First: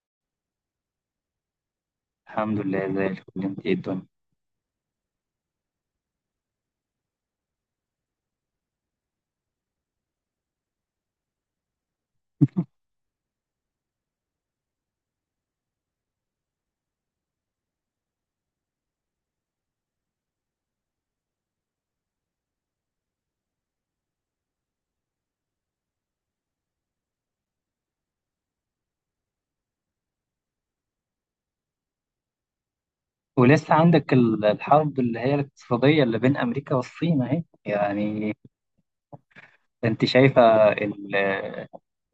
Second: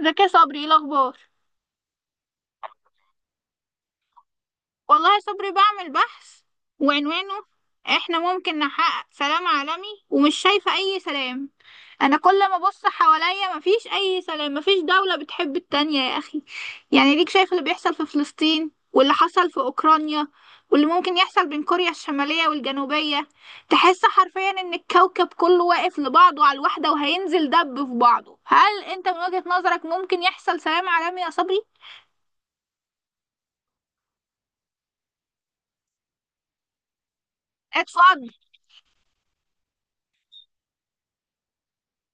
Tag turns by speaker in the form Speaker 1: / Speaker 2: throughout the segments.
Speaker 1: ازيك يا صبري؟ ايه الاخبار؟
Speaker 2: الحمد لله زي الفل. انت ايه الدنيا؟
Speaker 1: والله يا صبري بعمل بحث وعنوانه: احنا ممكن نحقق سلام عالمي ومش شايفة اي سلام. انا كل ما ابص حواليا مفيش اي سلام، مفيش دولة بتحب التانية يا اخي. يعني ليك شايف اللي بيحصل في فلسطين واللي حصل في اوكرانيا واللي ممكن يحصل بين كوريا الشمالية والجنوبية. تحس حرفيا ان الكوكب كله واقف لبعضه على الوحدة وهينزل دب في بعضه. هل انت من وجهة نظرك ممكن يحصل سلام عالمي يا صبري؟
Speaker 2: ولسه عندك الحرب اللي هي الاقتصادية اللي بين أمريكا والصين أهي،
Speaker 1: اتفضل.
Speaker 2: يعني. أنت شايفة ال-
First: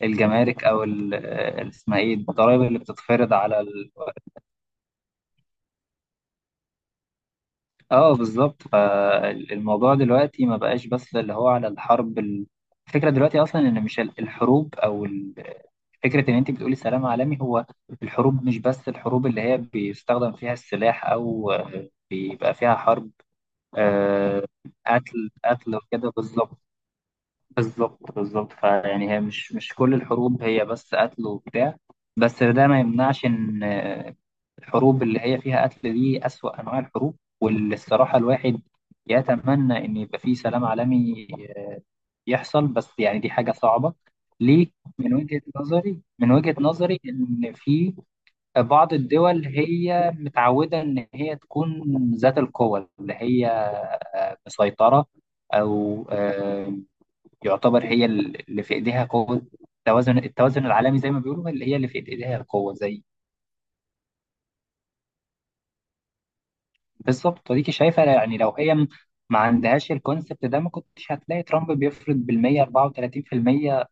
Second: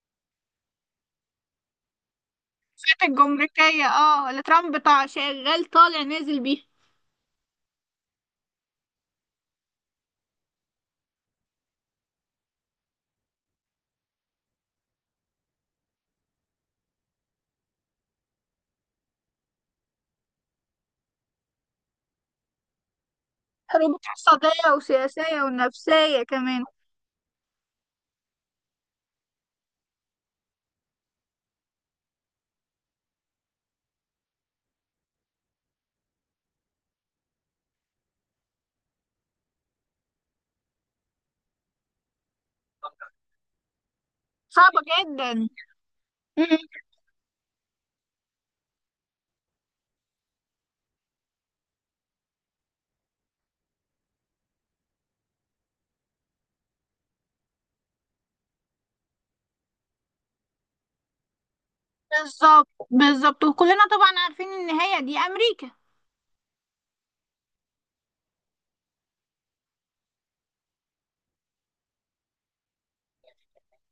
Speaker 2: الجمارك أو اسمها إيه، الضرائب اللي بتتفرض على
Speaker 1: الجمركية اه، اللي ترامب طالع شغال طالع نازل بيها.
Speaker 2: آه، بالظبط. فالموضوع دلوقتي ما بقاش بس اللي هو على الحرب الفكرة دلوقتي أصلا إن مش الحروب أو فكرة إن أنت بتقولي سلام عالمي. هو الحروب مش بس الحروب اللي هي بيستخدم فيها السلاح أو بيبقى فيها حرب.
Speaker 1: حروب
Speaker 2: آه،
Speaker 1: اقتصادية
Speaker 2: قتل
Speaker 1: وسياسية
Speaker 2: قتل وكده،
Speaker 1: ونفسية
Speaker 2: بالظبط،
Speaker 1: كمان.
Speaker 2: بالظبط، بالظبط. فيعني هي مش كل الحروب هي بس قتل وبتاع، بس ده ما يمنعش ان الحروب اللي هي فيها قتل دي أسوأ انواع الحروب، واللي الصراحة الواحد يتمنى ان يبقى فيه سلام عالمي آه، يحصل، بس يعني دي حاجة صعبة. ليه؟
Speaker 1: صعبة
Speaker 2: من وجهة
Speaker 1: جدا.
Speaker 2: نظري من
Speaker 1: مم.
Speaker 2: وجهة نظري ان في بعض الدول هي متعودة ان هي تكون ذات القوة، اللي هي مسيطرة، أو يعتبر هي اللي في إيديها قوة التوازن، العالمي، زي ما بيقولوا، اللي هي اللي في إيديها
Speaker 1: بالظبط
Speaker 2: القوة زي
Speaker 1: بالظبط، وكلنا طبعا عارفين النهاية دي أمريكا.
Speaker 2: بالظبط. وديكي شايفة، يعني لو هي ما عندهاش الكونسبت ده، ما كنتش هتلاقي ترامب بيفرض بالمية 34%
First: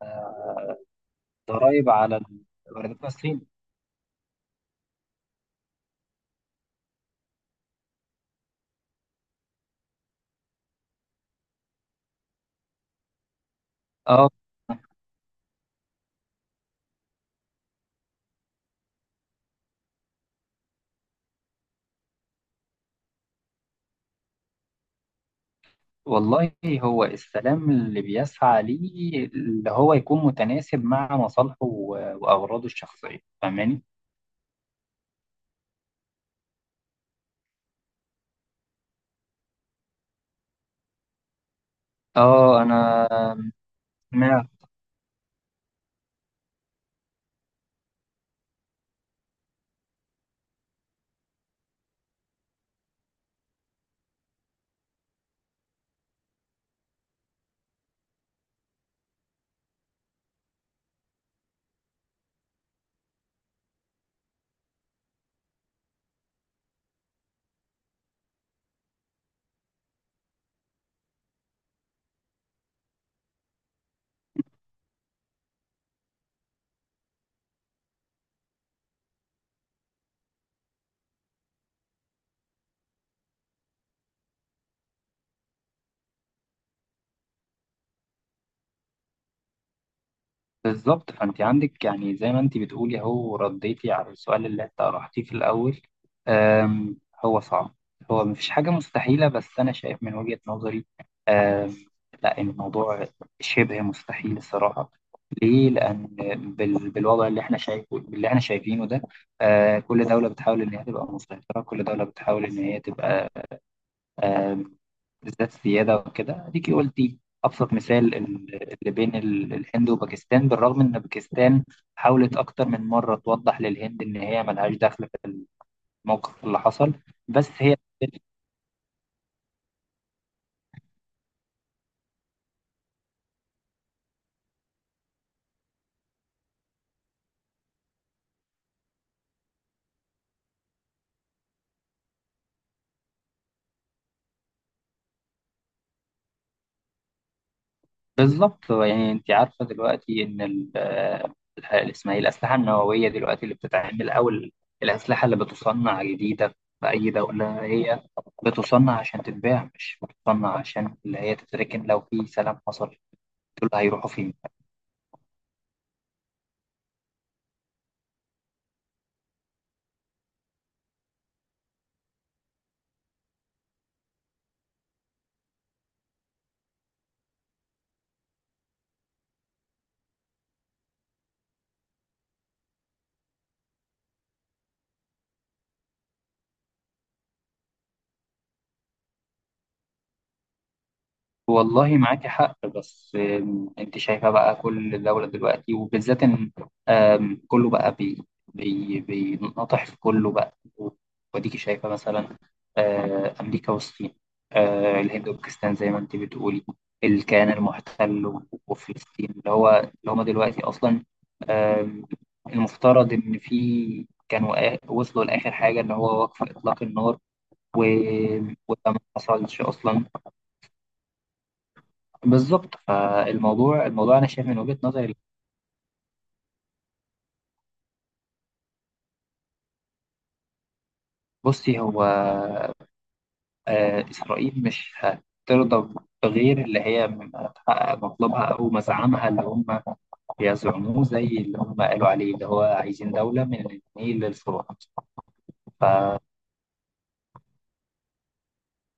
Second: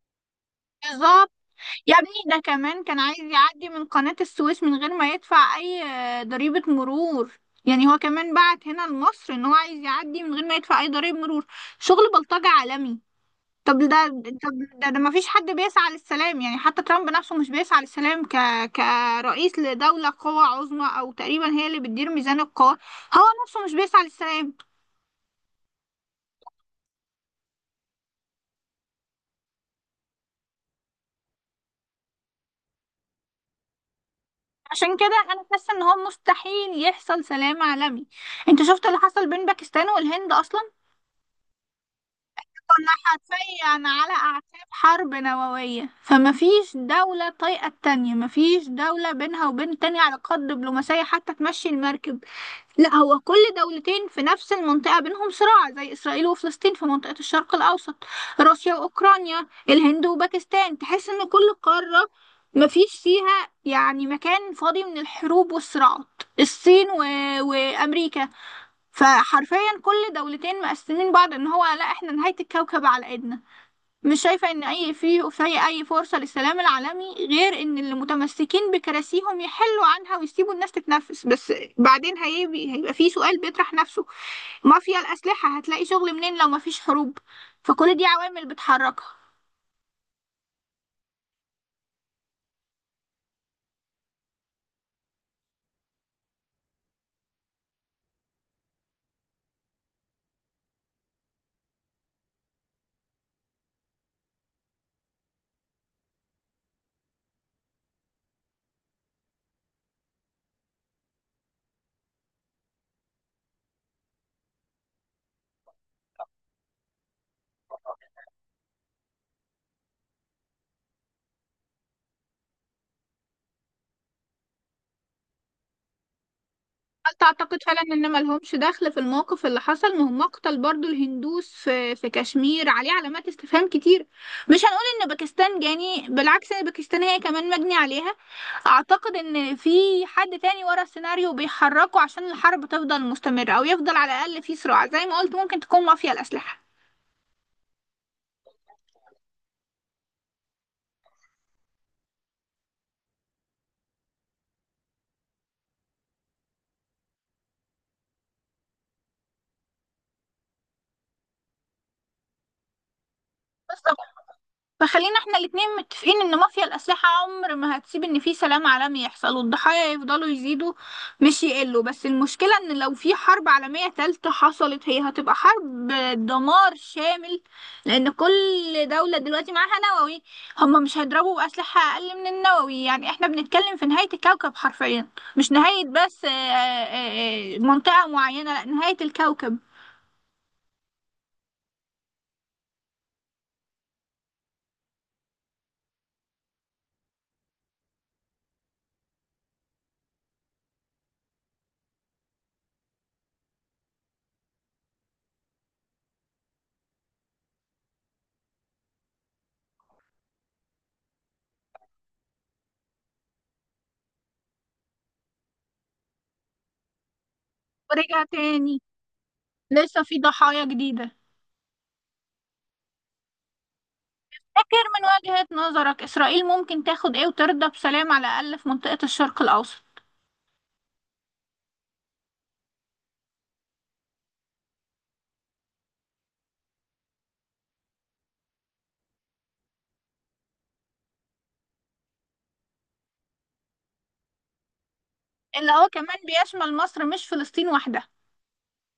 Speaker 1: بالظبط.
Speaker 2: ضرائب
Speaker 1: يا ابني
Speaker 2: على
Speaker 1: ده كمان كان
Speaker 2: الواردات من
Speaker 1: عايز
Speaker 2: الصين.
Speaker 1: يعدي من قناة السويس من غير ما يدفع أي ضريبة مرور. يعني هو كمان بعت هنا لمصر إن هو عايز يعدي من غير ما يدفع أي ضريبة مرور. شغل بلطجة عالمي. طب ده،
Speaker 2: اه،
Speaker 1: ده ما فيش حد بيسعى للسلام، يعني حتى ترامب نفسه مش بيسعى للسلام كرئيس لدولة قوى عظمى او تقريبا هي اللي بتدير ميزان القوى، هو نفسه مش بيسعى للسلام.
Speaker 2: والله هو السلام اللي بيسعى ليه اللي هو يكون متناسب مع مصالحه وأغراضه الشخصية، فاهماني؟
Speaker 1: عشان كده انا حاسة ان هو مستحيل يحصل سلام عالمي. انت شفت اللي حصل بين باكستان والهند اصلا؟
Speaker 2: اه، انا
Speaker 1: كنا حرفيا على
Speaker 2: سمعت.
Speaker 1: اعتاب حرب نووية، فما فيش دولة طايقة التانية، ما فيش دولة بينها وبين التانية على قد دبلوماسية حتى تمشي المركب. لا، هو كل دولتين في نفس المنطقة بينهم صراع، زي إسرائيل وفلسطين في منطقة الشرق الأوسط، روسيا وأوكرانيا، الهند وباكستان. تحس إن كل قارة مفيش فيها يعني مكان فاضي من الحروب والصراعات. الصين وأمريكا. فحرفيا كل دولتين مقسمين بعض، إن هو لا إحنا نهاية الكوكب على إيدنا. مش شايفة إن أي في أي فرصة للسلام العالمي غير إن اللي متمسكين بكراسيهم يحلوا عنها ويسيبوا الناس تتنفس بس. بعدين هيبقى في سؤال بيطرح نفسه: مافيا الأسلحة هتلاقي شغل منين لو مفيش حروب؟ فكل دي عوامل بتحركها.
Speaker 2: بالظبط، فانت عندك، يعني زي ما انت بتقولي، هو رديتي على السؤال اللي انت طرحتيه في الاول. أم هو صعب، هو مفيش حاجه مستحيله، بس انا شايف من وجهه نظري أم لا، الموضوع شبه مستحيل الصراحه. ليه؟ لان بالوضع اللي احنا شايفه، اللي احنا شايفينه ده، أه، كل دوله بتحاول ان هي تبقى مسيطره، كل دوله بتحاول ان هي تبقى بالذات سيادة وكده. اديكي قلتي ابسط مثال اللي بين الهند وباكستان، بالرغم ان باكستان حاولت اكتر من مرة توضح للهند ان هي ملهاش دخل في الموقف اللي حصل،
Speaker 1: هل
Speaker 2: بس
Speaker 1: تعتقد
Speaker 2: هي
Speaker 1: فعلا ان ملهمش دخل في الموقف اللي حصل؟ ما هم قتل برضو الهندوس في كشمير، عليه علامات استفهام كتير. مش هنقول ان باكستان جاني، بالعكس ان باكستان هي كمان مجني عليها. اعتقد ان في حد تاني ورا السيناريو بيحركه عشان الحرب تفضل مستمرة او يفضل على الاقل في صراع، زي ما قلت ممكن تكون مافيا الاسلحة.
Speaker 2: بالظبط. يعني انت عارفة دلوقتي ان اسمها ايه، الاسلحة النووية دلوقتي اللي بتتعمل، او الاسلحة اللي بتصنع جديدة في اي دولة، هي بتصنع عشان تتباع، مش بتصنع عشان اللي هي تتركن لو في سلام حصل. دول هيروحوا فين؟
Speaker 1: فخلينا احنا الاتنين متفقين ان مافيا الأسلحة عمر ما هتسيب ان في سلام عالمي يحصل، والضحايا يفضلوا يزيدوا مش يقلوا. بس المشكلة ان لو في حرب عالمية تالتة حصلت، هي هتبقى حرب دمار شامل، لان كل دولة دلوقتي معاها نووي. هم مش هيضربوا بأسلحة اقل من النووي، يعني احنا بنتكلم في نهاية الكوكب حرفيا. مش نهاية بس منطقة معينة، لا نهاية الكوكب.
Speaker 2: والله معاكي حق، بس انت شايفة بقى، كل دولة دلوقتي وبالذات ان كله بقى بي بينطح في كله بقى. وديكي شايفة مثلا أمريكا والصين، الهند وباكستان زي ما انت بتقولي، الكيان المحتل وفلسطين اللي هو اللي هما دلوقتي أصلا آم، المفترض إن في كانوا وصلوا لآخر حاجة اللي هو وقف إطلاق النار و-
Speaker 1: ورجع
Speaker 2: وده
Speaker 1: تاني.
Speaker 2: ما حصلش
Speaker 1: لسه
Speaker 2: أصلا.
Speaker 1: في ضحايا جديدة.
Speaker 2: بالظبط، فالموضوع، انا شايف من وجهة
Speaker 1: فاكر
Speaker 2: نظري،
Speaker 1: من وجهة نظرك إسرائيل ممكن تاخد إيه وترضى بسلام على الأقل في منطقة الشرق الأوسط؟
Speaker 2: بصي هو اسرائيل مش هترضى بغير اللي هي تحقق مطلبها او مزعمها اللي هم بيزعموه، زي اللي هم قالوا عليه، اللي هو عايزين دولة من النيل للفرات.
Speaker 1: اللي هو كمان بيشمل مصر، مش فلسطين وحدها.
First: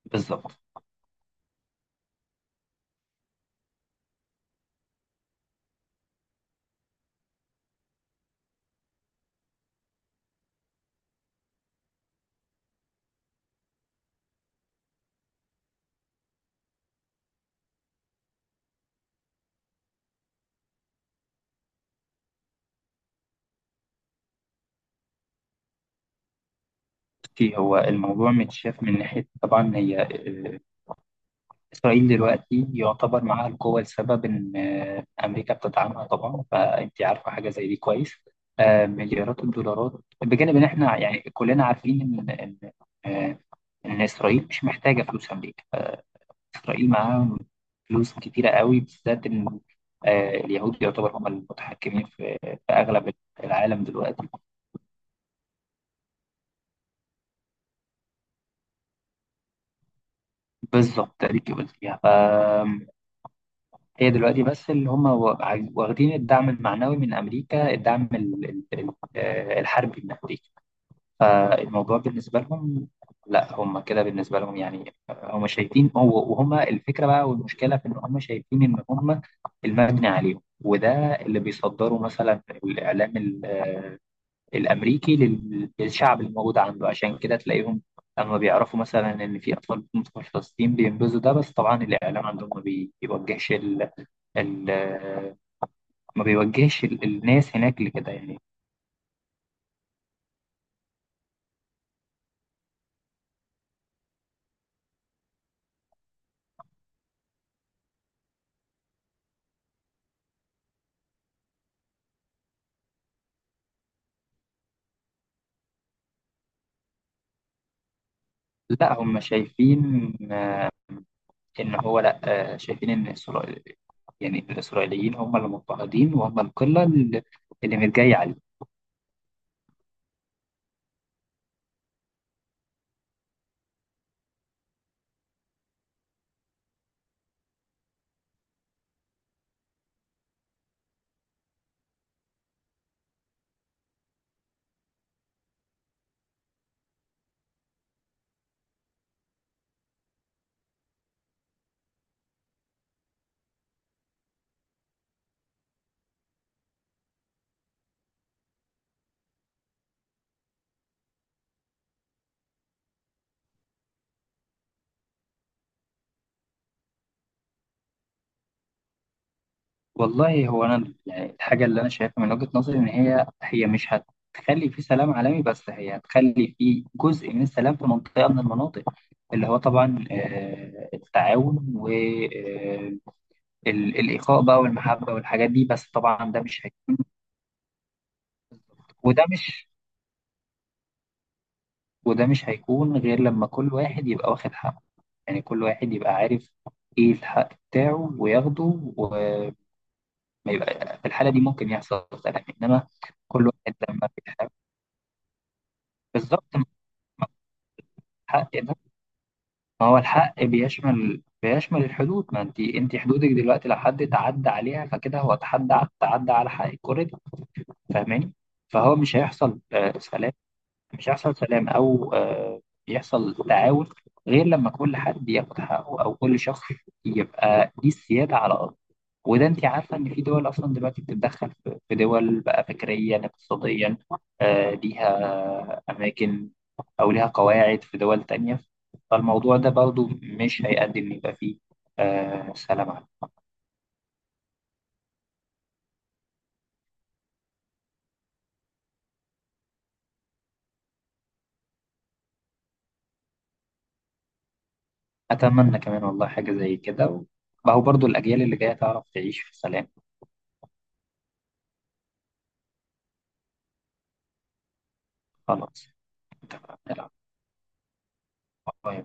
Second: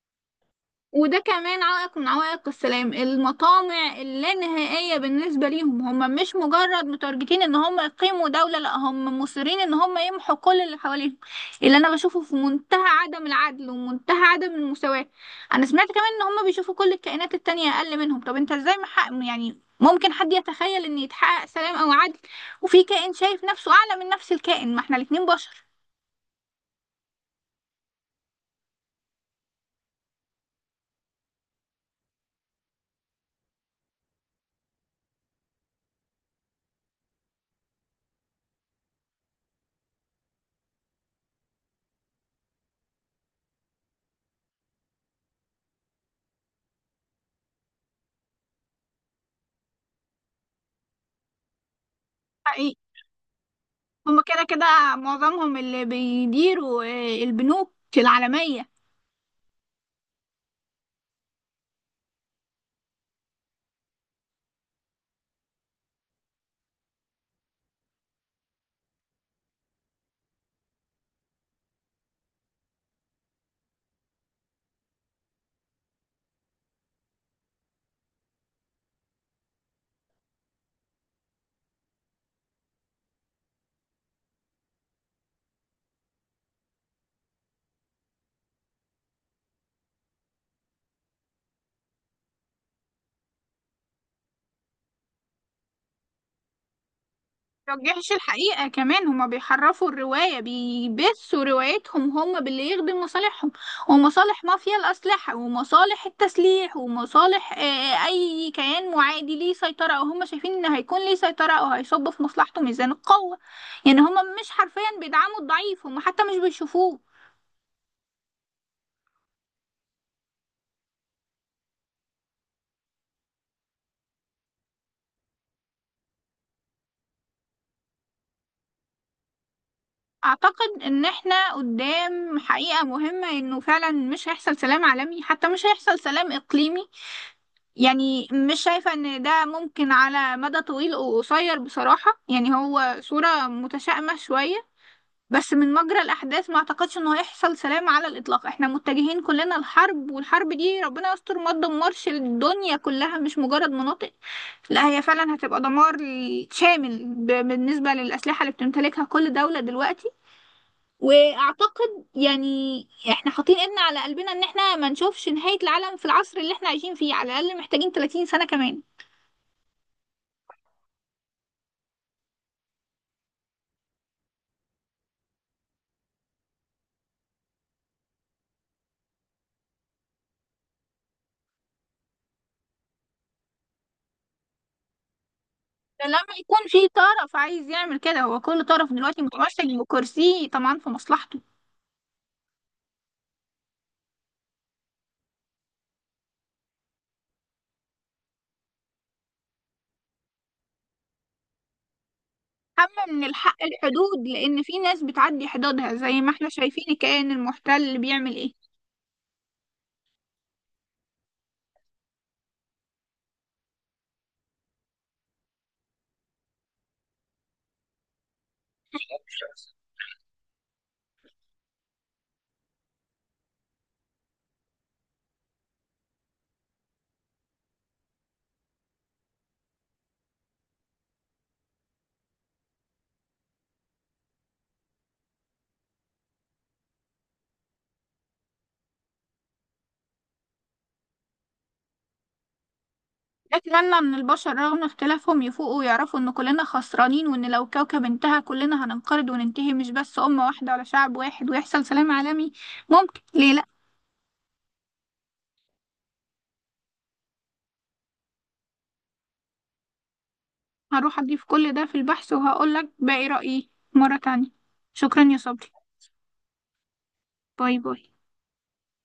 Speaker 2: بالظبط.
Speaker 1: وده كمان عائق من عوائق السلام: المطامع اللانهائية بالنسبة ليهم. هم مش مجرد متارجتين ان هم يقيموا دولة، لا هم مصرين ان هم يمحوا كل اللي حواليهم. اللي انا بشوفه في منتهى عدم العدل ومنتهى عدم المساواة. انا سمعت كمان ان هم بيشوفوا كل الكائنات التانية اقل منهم. طب انت ازاي محقق، يعني ممكن حد يتخيل ان يتحقق سلام او عدل وفي كائن شايف نفسه اعلى من نفس الكائن؟ ما احنا الاتنين بشر.
Speaker 2: بصي، هو الموضوع متشاف من ناحية، طبعا هي إسرائيل دلوقتي يعتبر معاها القوة، لسبب إن أمريكا بتدعمها طبعا، فأنت عارفة حاجة زي دي كويس، مليارات الدولارات. بجانب إن إحنا يعني كلنا عارفين إن آه، إن إسرائيل مش محتاجة فلوس أمريكا، إسرائيل معاها فلوس كتيرة قوي، بالذات إن اليهود يعتبر هم المتحكمين في
Speaker 1: حقيقي.
Speaker 2: أغلب العالم
Speaker 1: هما
Speaker 2: دلوقتي.
Speaker 1: كده كده معظمهم اللي بيديروا البنوك العالمية.
Speaker 2: بالظبط تقريبا فيها. هي دلوقتي بس اللي هم واخدين الدعم المعنوي من أمريكا، الدعم الحربي من أمريكا. فالموضوع بالنسبة لهم لا، هم كده بالنسبة لهم، يعني هم شايفين، هو وهم الفكرة بقى، والمشكلة في إن هم شايفين إن هم المبني عليهم، وده اللي بيصدروا مثلا الإعلام الامريكي للشعب الموجود عنده، عشان كده تلاقيهم لما بيعرفوا مثلا ان في اطفال بتموت في فلسطين بينبذوا ده، بس طبعا الاعلام عندهم ما بي- بيوجهش ال... ما بيوجهش الناس هناك
Speaker 1: مبيوجهش
Speaker 2: لكده، يعني.
Speaker 1: الحقيقة، كمان هما بيحرفوا الرواية، بيبثوا روايتهم هما باللي يخدم مصالحهم ومصالح مافيا الأسلحة ومصالح التسليح ومصالح أي كيان معادي ليه سيطرة أو هما شايفين إن هيكون ليه سيطرة أو هيصب في مصلحته ميزان القوة. يعني هما مش حرفيا بيدعموا الضعيف، هما حتى مش بيشوفوه.
Speaker 2: لا هم شايفين ان هو لا، شايفين ان اسرائيل، يعني الاسرائيليين، هم اللي مضطهدين وهم القله اللي متجايه عليهم.
Speaker 1: أعتقد إن إحنا قدام حقيقة مهمة، إنه فعلا مش هيحصل سلام عالمي، حتى مش هيحصل سلام إقليمي. يعني مش شايفة إن ده ممكن على مدى طويل وقصير بصراحة. يعني هو صورة متشائمة شوية، بس من مجرى الأحداث ما أعتقدش إنه هيحصل سلام على الإطلاق. إحنا متجهين كلنا لحرب، والحرب دي ربنا يستر ما تدمرش الدنيا كلها، مش مجرد مناطق. لا هي فعلا هتبقى دمار شامل بالنسبة للأسلحة اللي بتمتلكها كل دولة دلوقتي. واعتقد يعني احنا حاطين ايدنا على قلبنا ان احنا ما نشوفش نهاية العالم في العصر اللي احنا عايشين فيه، على الاقل محتاجين 30 سنة كمان.
Speaker 2: والله، هو انا يعني الحاجه اللي انا شايفها من وجهه نظري، ان هي مش هتخلي في سلام عالمي، بس هي هتخلي في جزء من السلام في منطقه من المناطق، اللي هو طبعا التعاون والاخاء بقى، والمحبه والحاجات دي، بس طبعا
Speaker 1: لما
Speaker 2: ده
Speaker 1: يكون
Speaker 2: مش
Speaker 1: في
Speaker 2: هيكون.
Speaker 1: طرف عايز يعمل كده. هو كل طرف دلوقتي
Speaker 2: وده
Speaker 1: متمسك
Speaker 2: مش
Speaker 1: بكرسيه طبعا في مصلحته.
Speaker 2: وده مش هيكون غير لما كل واحد يبقى واخد حقه، يعني كل واحد يبقى عارف ايه الحق بتاعه وياخده، وما يبقى في الحاله دي ممكن يحصل سلام. انما
Speaker 1: أما من
Speaker 2: كل
Speaker 1: الحق
Speaker 2: واحد لما
Speaker 1: الحدود،
Speaker 2: بيحاول،
Speaker 1: لأن في ناس بتعدي حدودها زي ما
Speaker 2: بالظبط،
Speaker 1: احنا شايفين الكيان المحتل بيعمل
Speaker 2: حق
Speaker 1: ايه.
Speaker 2: ده، ما هو الحق بيشمل الحدود. ما انت، انت حدودك دلوقتي لو حد تعدى عليها، فكده هو تعدى على حق الكورة دي، فاهماني؟ فهو مش هيحصل سلام، مش هيحصل سلام او يحصل تعاون، غير لما كل حد ياخد حقه، او كل شخص يبقى ليه السيادة على ارضه. وده انت عارفه ان في دول اصلا دلوقتي بتتدخل في دول بقى فكريا، اقتصاديا، ليها اماكن او ليها قواعد في دول تانية، فالموضوع ده برضو مش هيقدم إن يبقى فيه سلام عام.
Speaker 1: أتمنى من البشر رغم اختلافهم يفوقوا ويعرفوا إن كلنا خسرانين، وإن لو كوكب انتهى كلنا هننقرض وننتهي، مش بس أمة واحدة ولا شعب واحد، ويحصل سلام عالمي. ممكن، ليه لأ؟
Speaker 2: اتمنى كمان، والله، حاجة زي كده. ما هو برضو الاجيال اللي جاية تعرف تعيش في سلام.
Speaker 1: هروح أضيف كل ده في البحث وهقولك باقي رأيي مرة تانية. شكرا يا صبري.
Speaker 2: خلاص، اتفقنا، لا.
Speaker 1: باي باي.
Speaker 2: باي.